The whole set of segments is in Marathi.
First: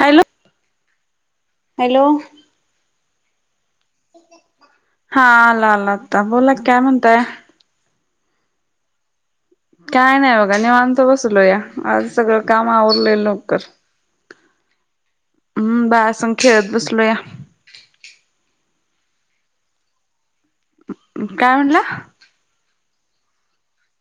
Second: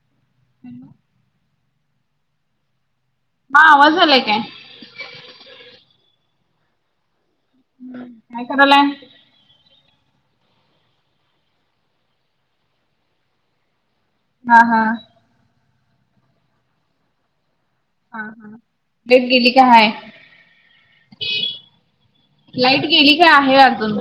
हॅलो. [unintelligible] हॅलो. हा आवाज यालाय काय? हा आला आला आता, बोला की काय म्हणताय? ह् काय करालाय? काय नाही बघा निवांत बसलोया, आज सगळं काम आवरले लवकर. हा हा. हम्म बालसंग खेळत बसलोया. हा हा, लइट गेली काय हाय? काय म्हणला? लाईट गेली काय आहे अजून?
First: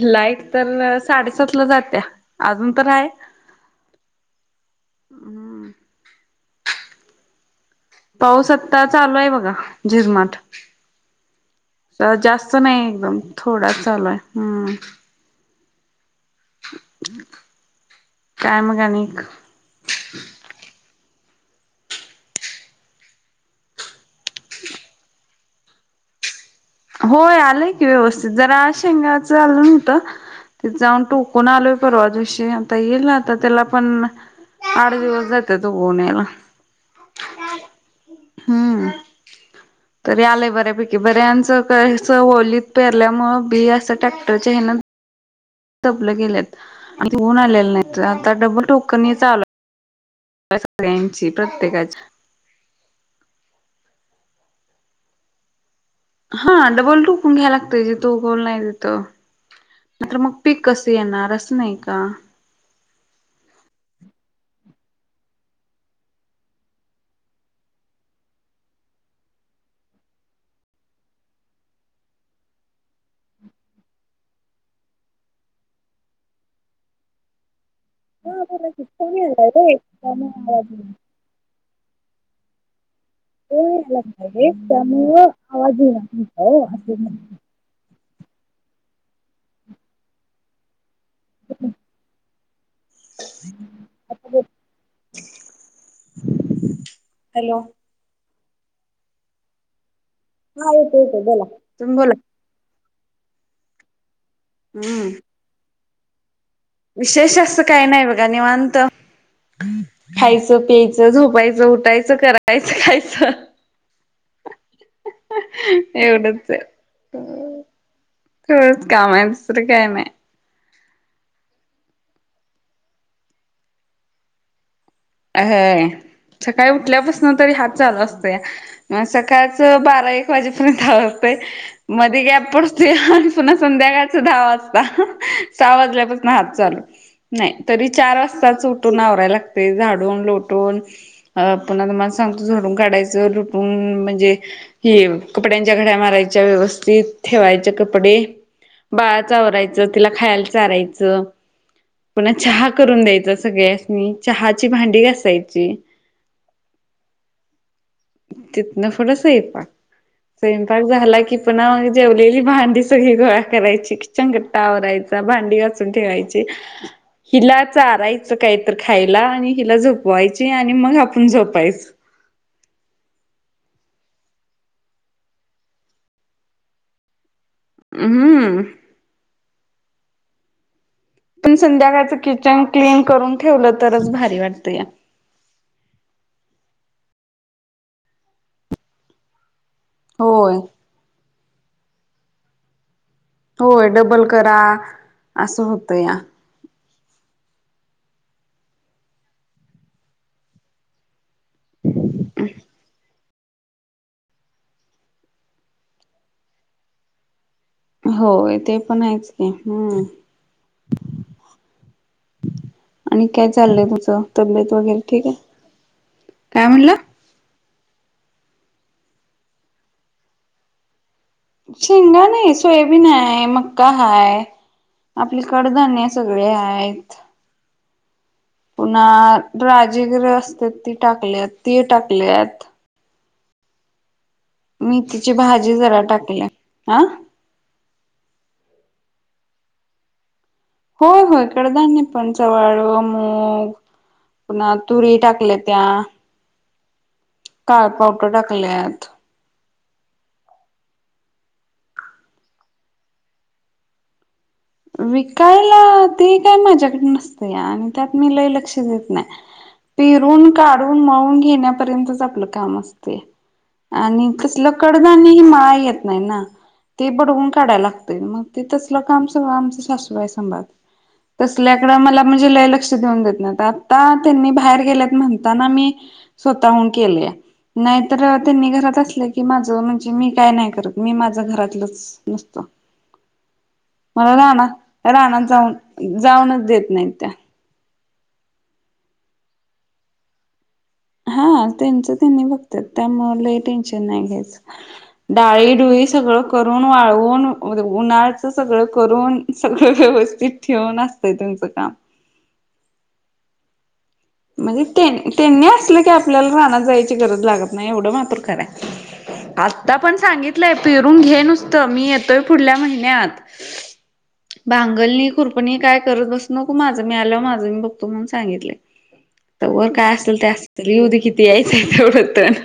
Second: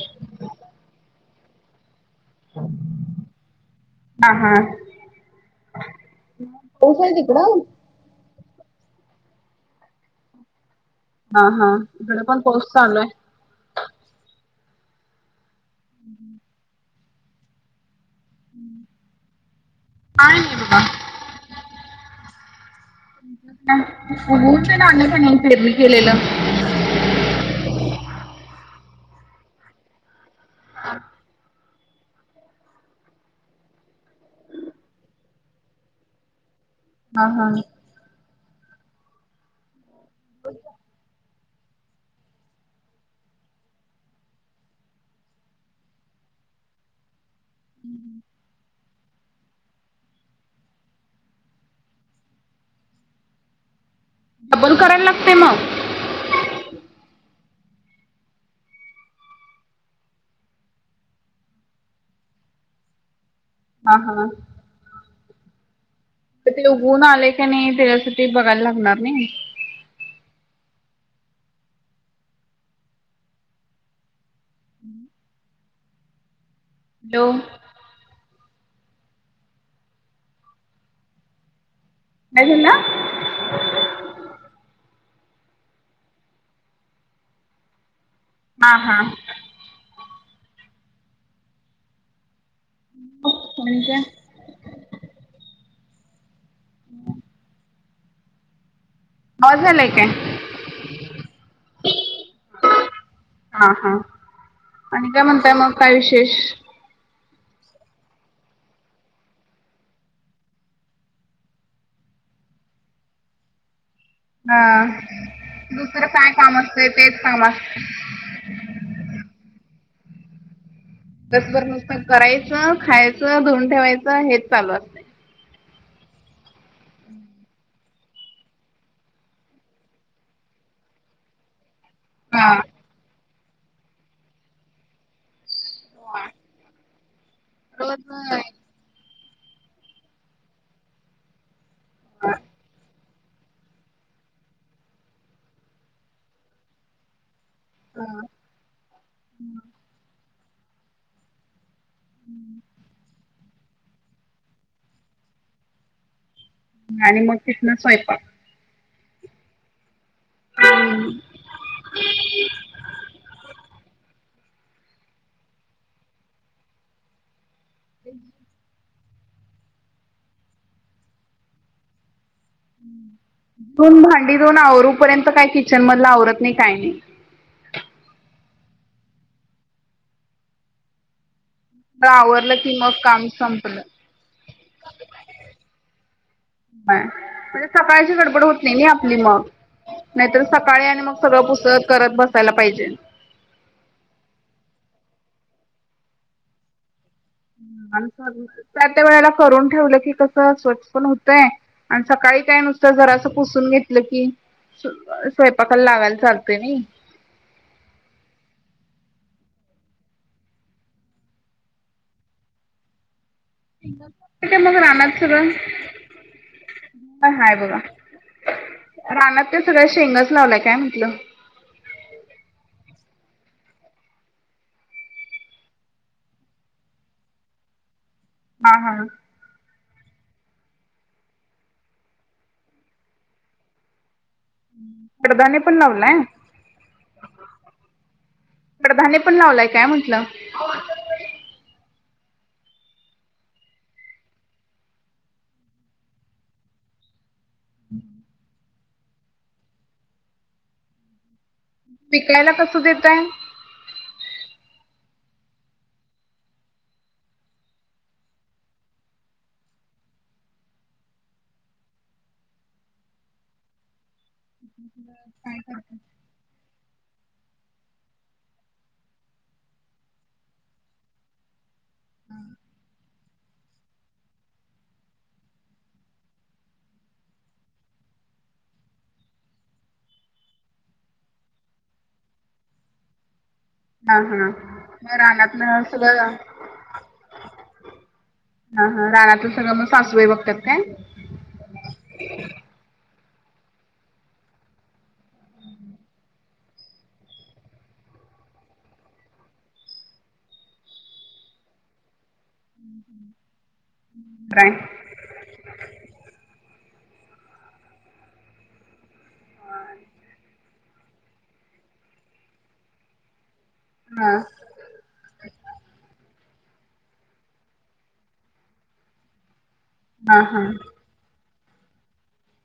लाईट तर साडेसातला जात्या, अजून तर हाय. हा हा, पऊस हाय तिकडं? पऊस आता चालू आहे बघा, झिरमाठ. हा हा इकडे पण जास्त पाऊस नाही चालू आहे. एकदम थोडा चालू हाय, हम्म. हम् काय मग आनिक बा [inaudible] उगवून तर आलं की नाय पेरणी केलेलं होय आलंय की व्यवस्थित जरा शेंगाचं झालं नव्हतं त जाऊन टोकून आलो परवा दिशी आता येईल आता त्याला पण आठ दिवस जाते तो उगवून यायला हा हा हम्म तरी आलंय बऱ्यापैकी बऱ्यांचं कस होलीत पेरल्यामुळं बी असं ट्रॅक्टरच्या हेन पलं गेलेऊन आलेलं नाही आता डबल ठोक चाल सगळ्यांची प्रत्येकाच डबल करायला लागते मग हा डबल टोकून घ्यायला लागत ज तो गोल नाही तथ म तर मग पीक कस येणार असं नाही का हा हा तिकडे उघून आले का नाही त्याच्यासाठी बघायला लागणार नाही हॅलो [inaudible] आवाज काय बोलला [inaudible] त्यामुळ आवाज येईना असे म्हणले हा हा म्हणजे [inaudible] हॅलो आवाज यायलाय काय हा येतोय येतोय बोला तुम्ही बोला हा हा हम्म आणि काय म्हणताय मग काय विशेष विशेष असतं काही नाही बघा निवांत खायचं प्यायचं झोपायचं उठायचं करायचं खायचं हा दुसरं काय एवढंच काम असते तेच काम असत खरंच काम आहे दुसरं काय नाही दिवसभर नुसतं करायचं खायचं धुऊन ठेवायचं हेच चालू असतं अ सकाळी उठल्यापासून तरी हात चालू असतय म सकाळच बारा एक वाजेपर्यंत आवरतय मध्ये गॅप हा पडतो आणि पुन्हा संध्याकाळच दहा वाजता सहा वाजल्यापासून हात चालू नाही तरी चार रोज वाजताच उठून आवरायला लागते झाड लोटून मला सांगतो झडून काढायचं म्हणजे हि कपड्यांच्या घड्या मारायच्या व्यवस्थित ठेवायचे कपडे बाळाचावरायचं तिला खायला चारायचं पुण चहा करून द्यायचं सगळ्यासनी चहाची भांडी घासायची आणि मग तिथन स्वयंपाक तिथंन पुढं स्वयंपाक स्वयंपाक झाला की पुन्हा मग जेवलेली भांडी सगळी गोळा करायची चगट्टा आवयचा भांडी वाचून ठेवायची हिला चारायचं काहीतर खायला आणि हिला झोपवायची आणि मग आपण झोपायचं तुम भांडी देऊन आवरूपर्यंत काही किचन मधला आवरत नाही काही नाही हम् पण सगळं संध्याकाळचं आवरलं किचन की मग क्लीन काम करून संपलं ठेवलं तरच भारी वाटतं या म्हणजे सकाळची गडबड होत नाही ना आपली मग नाहीतर होय सकाळी आणि मग सगळं पुस्तक करत बसायला पाहिजे होय डबल करा असं होतं या त्या त्या वेळेला करून ठेवलं की कस स्वच्छ पण होतय आणि सकाळी काय नुस तं जरा अस पुसून घेतलं की स्वयंपाकाला लावायला चालतय नाही. हो, ते पण आहेच कि हम्. आणि काय चाललंय तुझं? ते काय तब्येत मग वगैरे रानात ठीक आहे? काय म्हणलं? ह हाय बघा, रानात ते सगळ शेंगच लावलाय काय म्हटलं? शेंगा नाही, सोयाबीन हाय, मक्का हाय आपले कडधान्य सगळे आहेत. हा हा पुन्हा राजीगर असत्यात ते टाकल्यात ते टाकले. मेथीची कडधान्य भाजी पण जरा लावलाय टाकली. हं? कडधान्य पण लावलाय काय म्हटलं? होय होय कडधाण्य पण म्हंटल पंचाळू, मूग पुन्हा तुरी टाकले त्या. काळ पावता टाकल्या. वीकायला कसं देताय? विकायला ते काय माझ्याकडे नसतेया आणि त्यात मी लय लक्ष देत नाही. पेरून, काढून, मळून घेण्यापर्यंतच आपलं काम असतं. आणि कसलं कडदाण्य हे मळायला येत नाही ना. ते बडवून काढायला लागतय, मग ते तसलं काम आमच्या सासूबाई संभाळतात. तसल्याकडें मला म्हणजे लय लक्ष देऊन देत नाही आता त्यांनी बाहेर गेलेत म्हणताना मी स्वतः हुन केेलेया. नाही तरं त्यांनी घरात असलं की, माझ म्हणजे मी काय नाही करत मी माझं घरातलंच नसत हा हा रानात रानातन जाऊन सगळ जाऊनच देत नाहीत त्या. हा हा रानातलं सगळं मग सासूबाई बघतात काय? हा त्यांच त्यांनी बघत्यात त्यामुळे लाई टेन्शन नाही घ्यायचं. डाळी डुळी सगळं करून वाळवून, उन्हाळ्याचं सगळं करून सगळं व्यवस्थित ठेवून असतंय त्यांचं काम. हम् हं. म्हणजे तेन त्यांनी असलं की, आपल्याला रानात जायची गरज लागत नाही एवढं मात्र खरय. आता पण सांगितलंय पेरून घे नुसतं, मी येतोय पुुढल्या महिन्यात. हा. बांगलनी, कुरपणी काय करत बसू नको माझं मी आल्यावर माझं मी बघतो, म्हणून सांगितलंय. तर वर काय हा असेल ते अस हा ये उदी किती यायचं तेवढं तण.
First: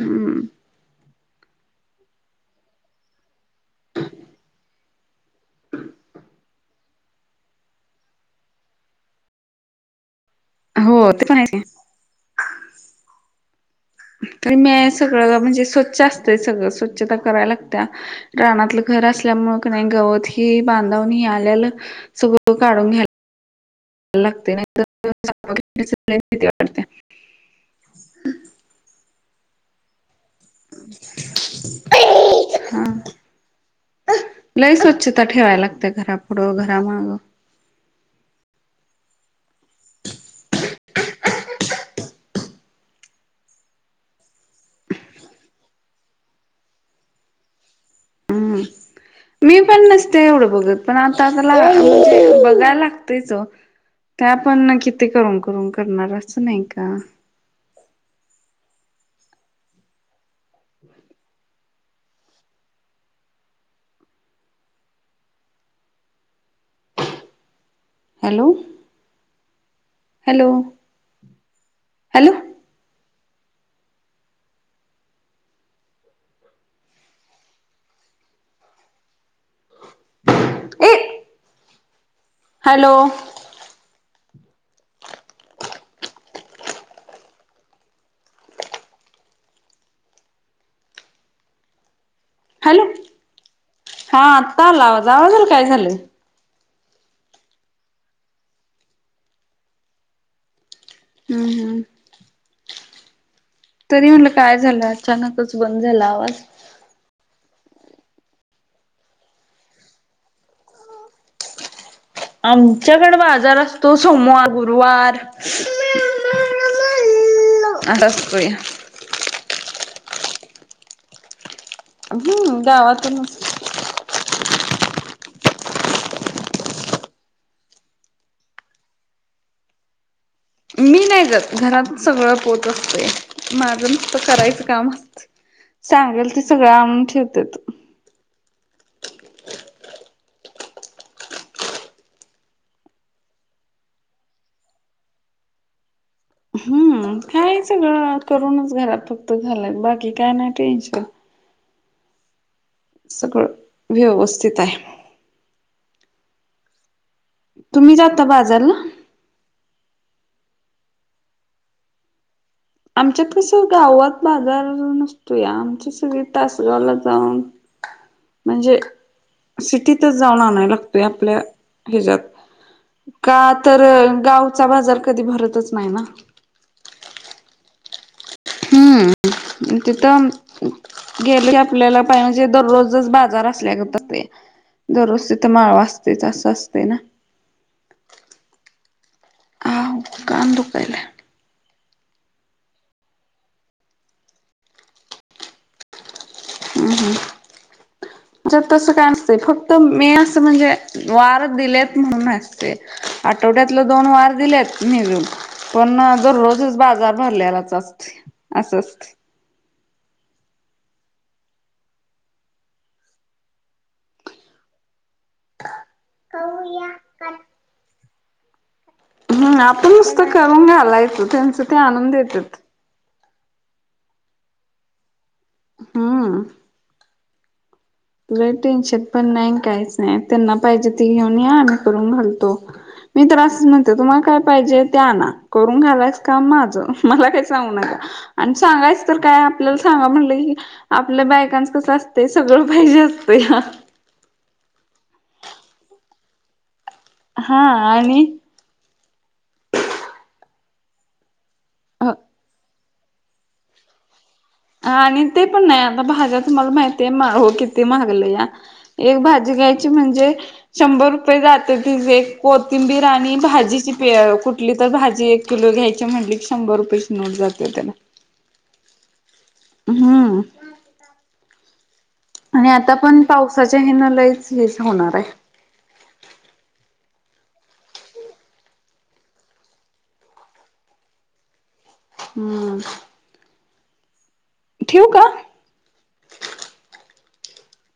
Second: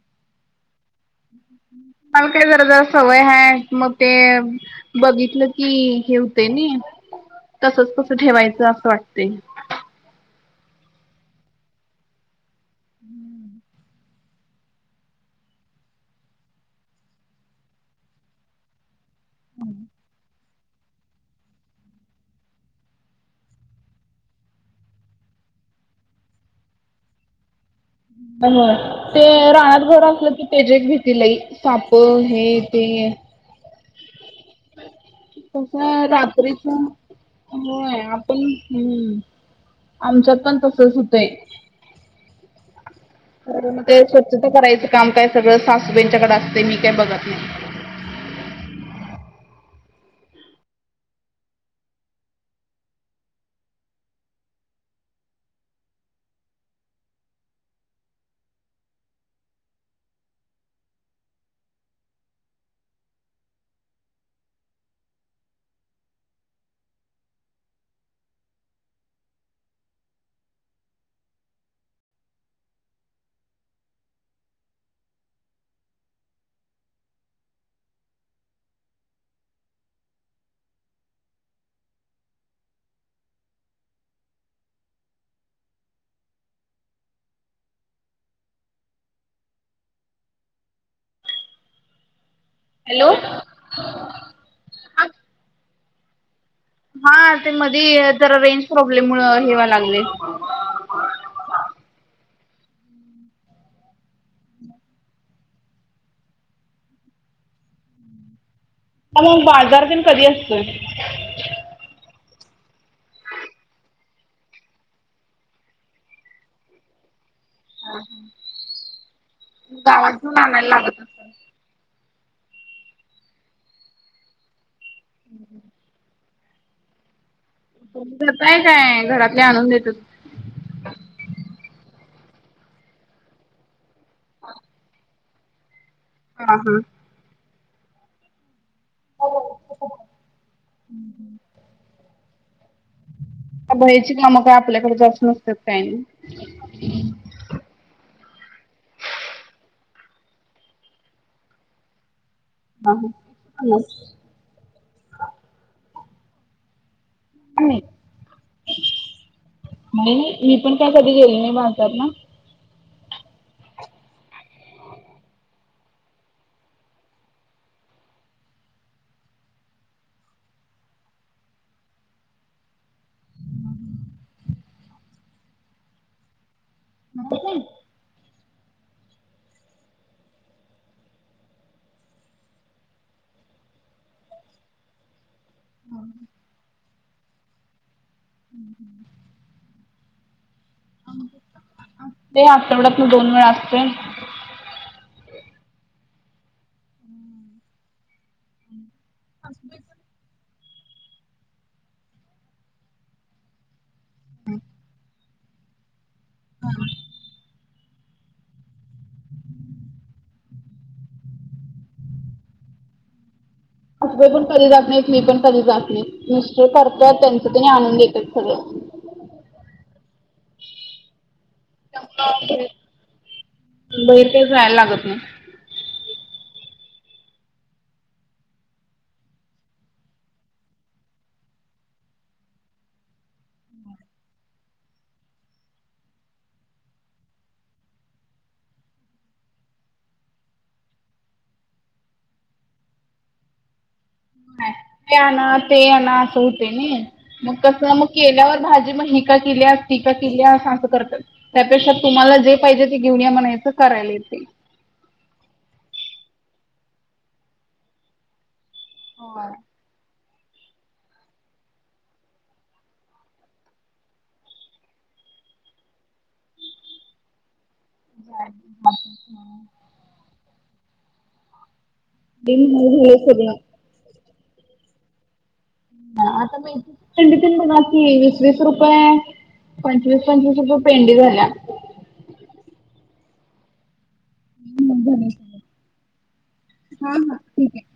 हम्म काय जरा सवय हाय मग ते बघितलं की हेवते न तसच कस ठेवायचं असं वाटते. हो ते पण आहे कि [inaudible] तरी म सगळं म्हणजे स्वच्छ असतंय सगळं स्वच्छता करायला लागत्या. रानातलं घर असल्यामुंळ क नाही गवत हे बांधवणी आल्यालं सगळं काढून घ्यायला लागते नाही तरिती वाते [unintelligible] हो ते रानात घर असलं कि त्याची एक भीती लई साप हे हा ते. लय स्वच्छता ठेवायला लागते, कसं घरा पुुढं रात्रीच घरामागं. होय आपण, हम् आमच पण तसच होतंय. तर मग ते स्वच्छता करायचं काम काय सगळं सासूबंच्याकडे असते मी काय बघत नाही. हम्. मी पण नसते एवढं बघत, पण आता आ बघायला लागतच. त्या पण ना किती करून करून करणार असं नाही का? हॅलो? हॅलो? हॅलो? ए, हॅलो? हॅलो. हा. आत्ता आला आवाज. आवाजाला काय झालंय? हा. ते मधे जरा रेंज प्रॉब्लेममुळे हे व्हायला लागलय. हम् हम्म. तरी म्हटलं काय झालं? अचानकच बंद झाला आवाज. ह मग बाजार पण कधी असतोय? आमच्याकडे बाजार असतो सोमवार, गुरुवार. असा असतोय गावात जाऊन आणाव लागत. असेल. हम्म. गावातूनच. हम्म. तुम्ही जाताय काय? घरातले आणून देतात. मी नाही जात. घरात सगळं पोत असतय. माझं- करायचं काम. सांगेल ते हा सगळं हा आणून ठेवतात. बाहेरची कामं काय आपल्याकडे जास नसतात काही नाही. हम्म. काय सगळं करूनच घरात फक्त झालंय. बाकी काय नाही टेन्शन. हा सगळं हा. व्यवस्थित आहे. तुम्ही जाता बाजारला? नाही नाही. मी पण काय कधी गेले नाही बाजारला. आमच्यात कसं? गावात बाजार नसतोया. आमची सगळे तासगावला जाऊन- [unintelligible] [inaudible] म्हणजे, सिटीतच जाऊन आणाय लागतोय आपल्या ह्याच्यात. का? तर गावचा बाजार कधी भरतच नाही ना. [unintelligible] ह. तिथं- गेले आपल्याला [unintelligible] दररोजच बाजार असल्यागत [unintelligible] दररोज तिथं माळ [unintelligible] असं असतय ना? हम् ह. आव कान दुखायलाय. तो आठवड्यातन दोन वेळा असतो - हम् ह. जर तस काय असत फक्त मे असं म्हणजे- वार दिलेत म्हणून असते. आठवड्यातलं दोन वार दिलेत नेमून. पण दररोजच बाजार भरलेलाच असतोय. असं असतंय. [unintelligible] मी पण कधी जात नाही मिस्टर करतोय त्यांच त्यांनी आणून देतात. हो. हम्. आपण नुसत करून घालायचं त्यांचा ते आणून देतात. मुंबई ते जायला लागत नाही. हम. टेन्शन पण नाही काहीच नाही. त्यांना पाहिजे त घेऊन या. आम्ही करून घालतो. मी तर असच म्हणते. तुम्हाला काय पाहिजे ते आणा. करून घालायच काम माझं मला काही सांगू नका. आणि सांगायच तर काय? आपल्याला सांगा म्हणलं की आपल्या बायकांच कसं असतय? सगळं- पाहिजे असतया. ते आणा, ते आणा असं होतय नाही? मग हा कस मग आणि केल्यावर भाजी म ही - का केलियास? ती का केलियास? असं करतात. त्यापेक्षा तुम्हाला जे पाहिजे ते घेऊन या म्हणायचं- करायल ते. आणि ते पण नाही. आता भाज्या तुम्हाला माहिती आहे. हो किती महागलेल्या. एक होय. भाजी घ्यायची म्हणजे- शंभर रुपये जाते ति. एक कोथिंबीर आणि भाजीची प कुठली तर भाजी एक- किलो घ्यायचे म्हटली की शंभर रुपयेची नोट जाते त्याला. [unintelligible] हम्म. आणि आता झालं पण सगळं पावसाचे हे नलय हेच होणार आहे आता मेथीची पेंडी तेन म्हणा की वीस वीस रुपये पंचवीस पंचवीस रुपे पेंडी ग ना हम्म ह् ठेवू का ब हा हा ठीक आहे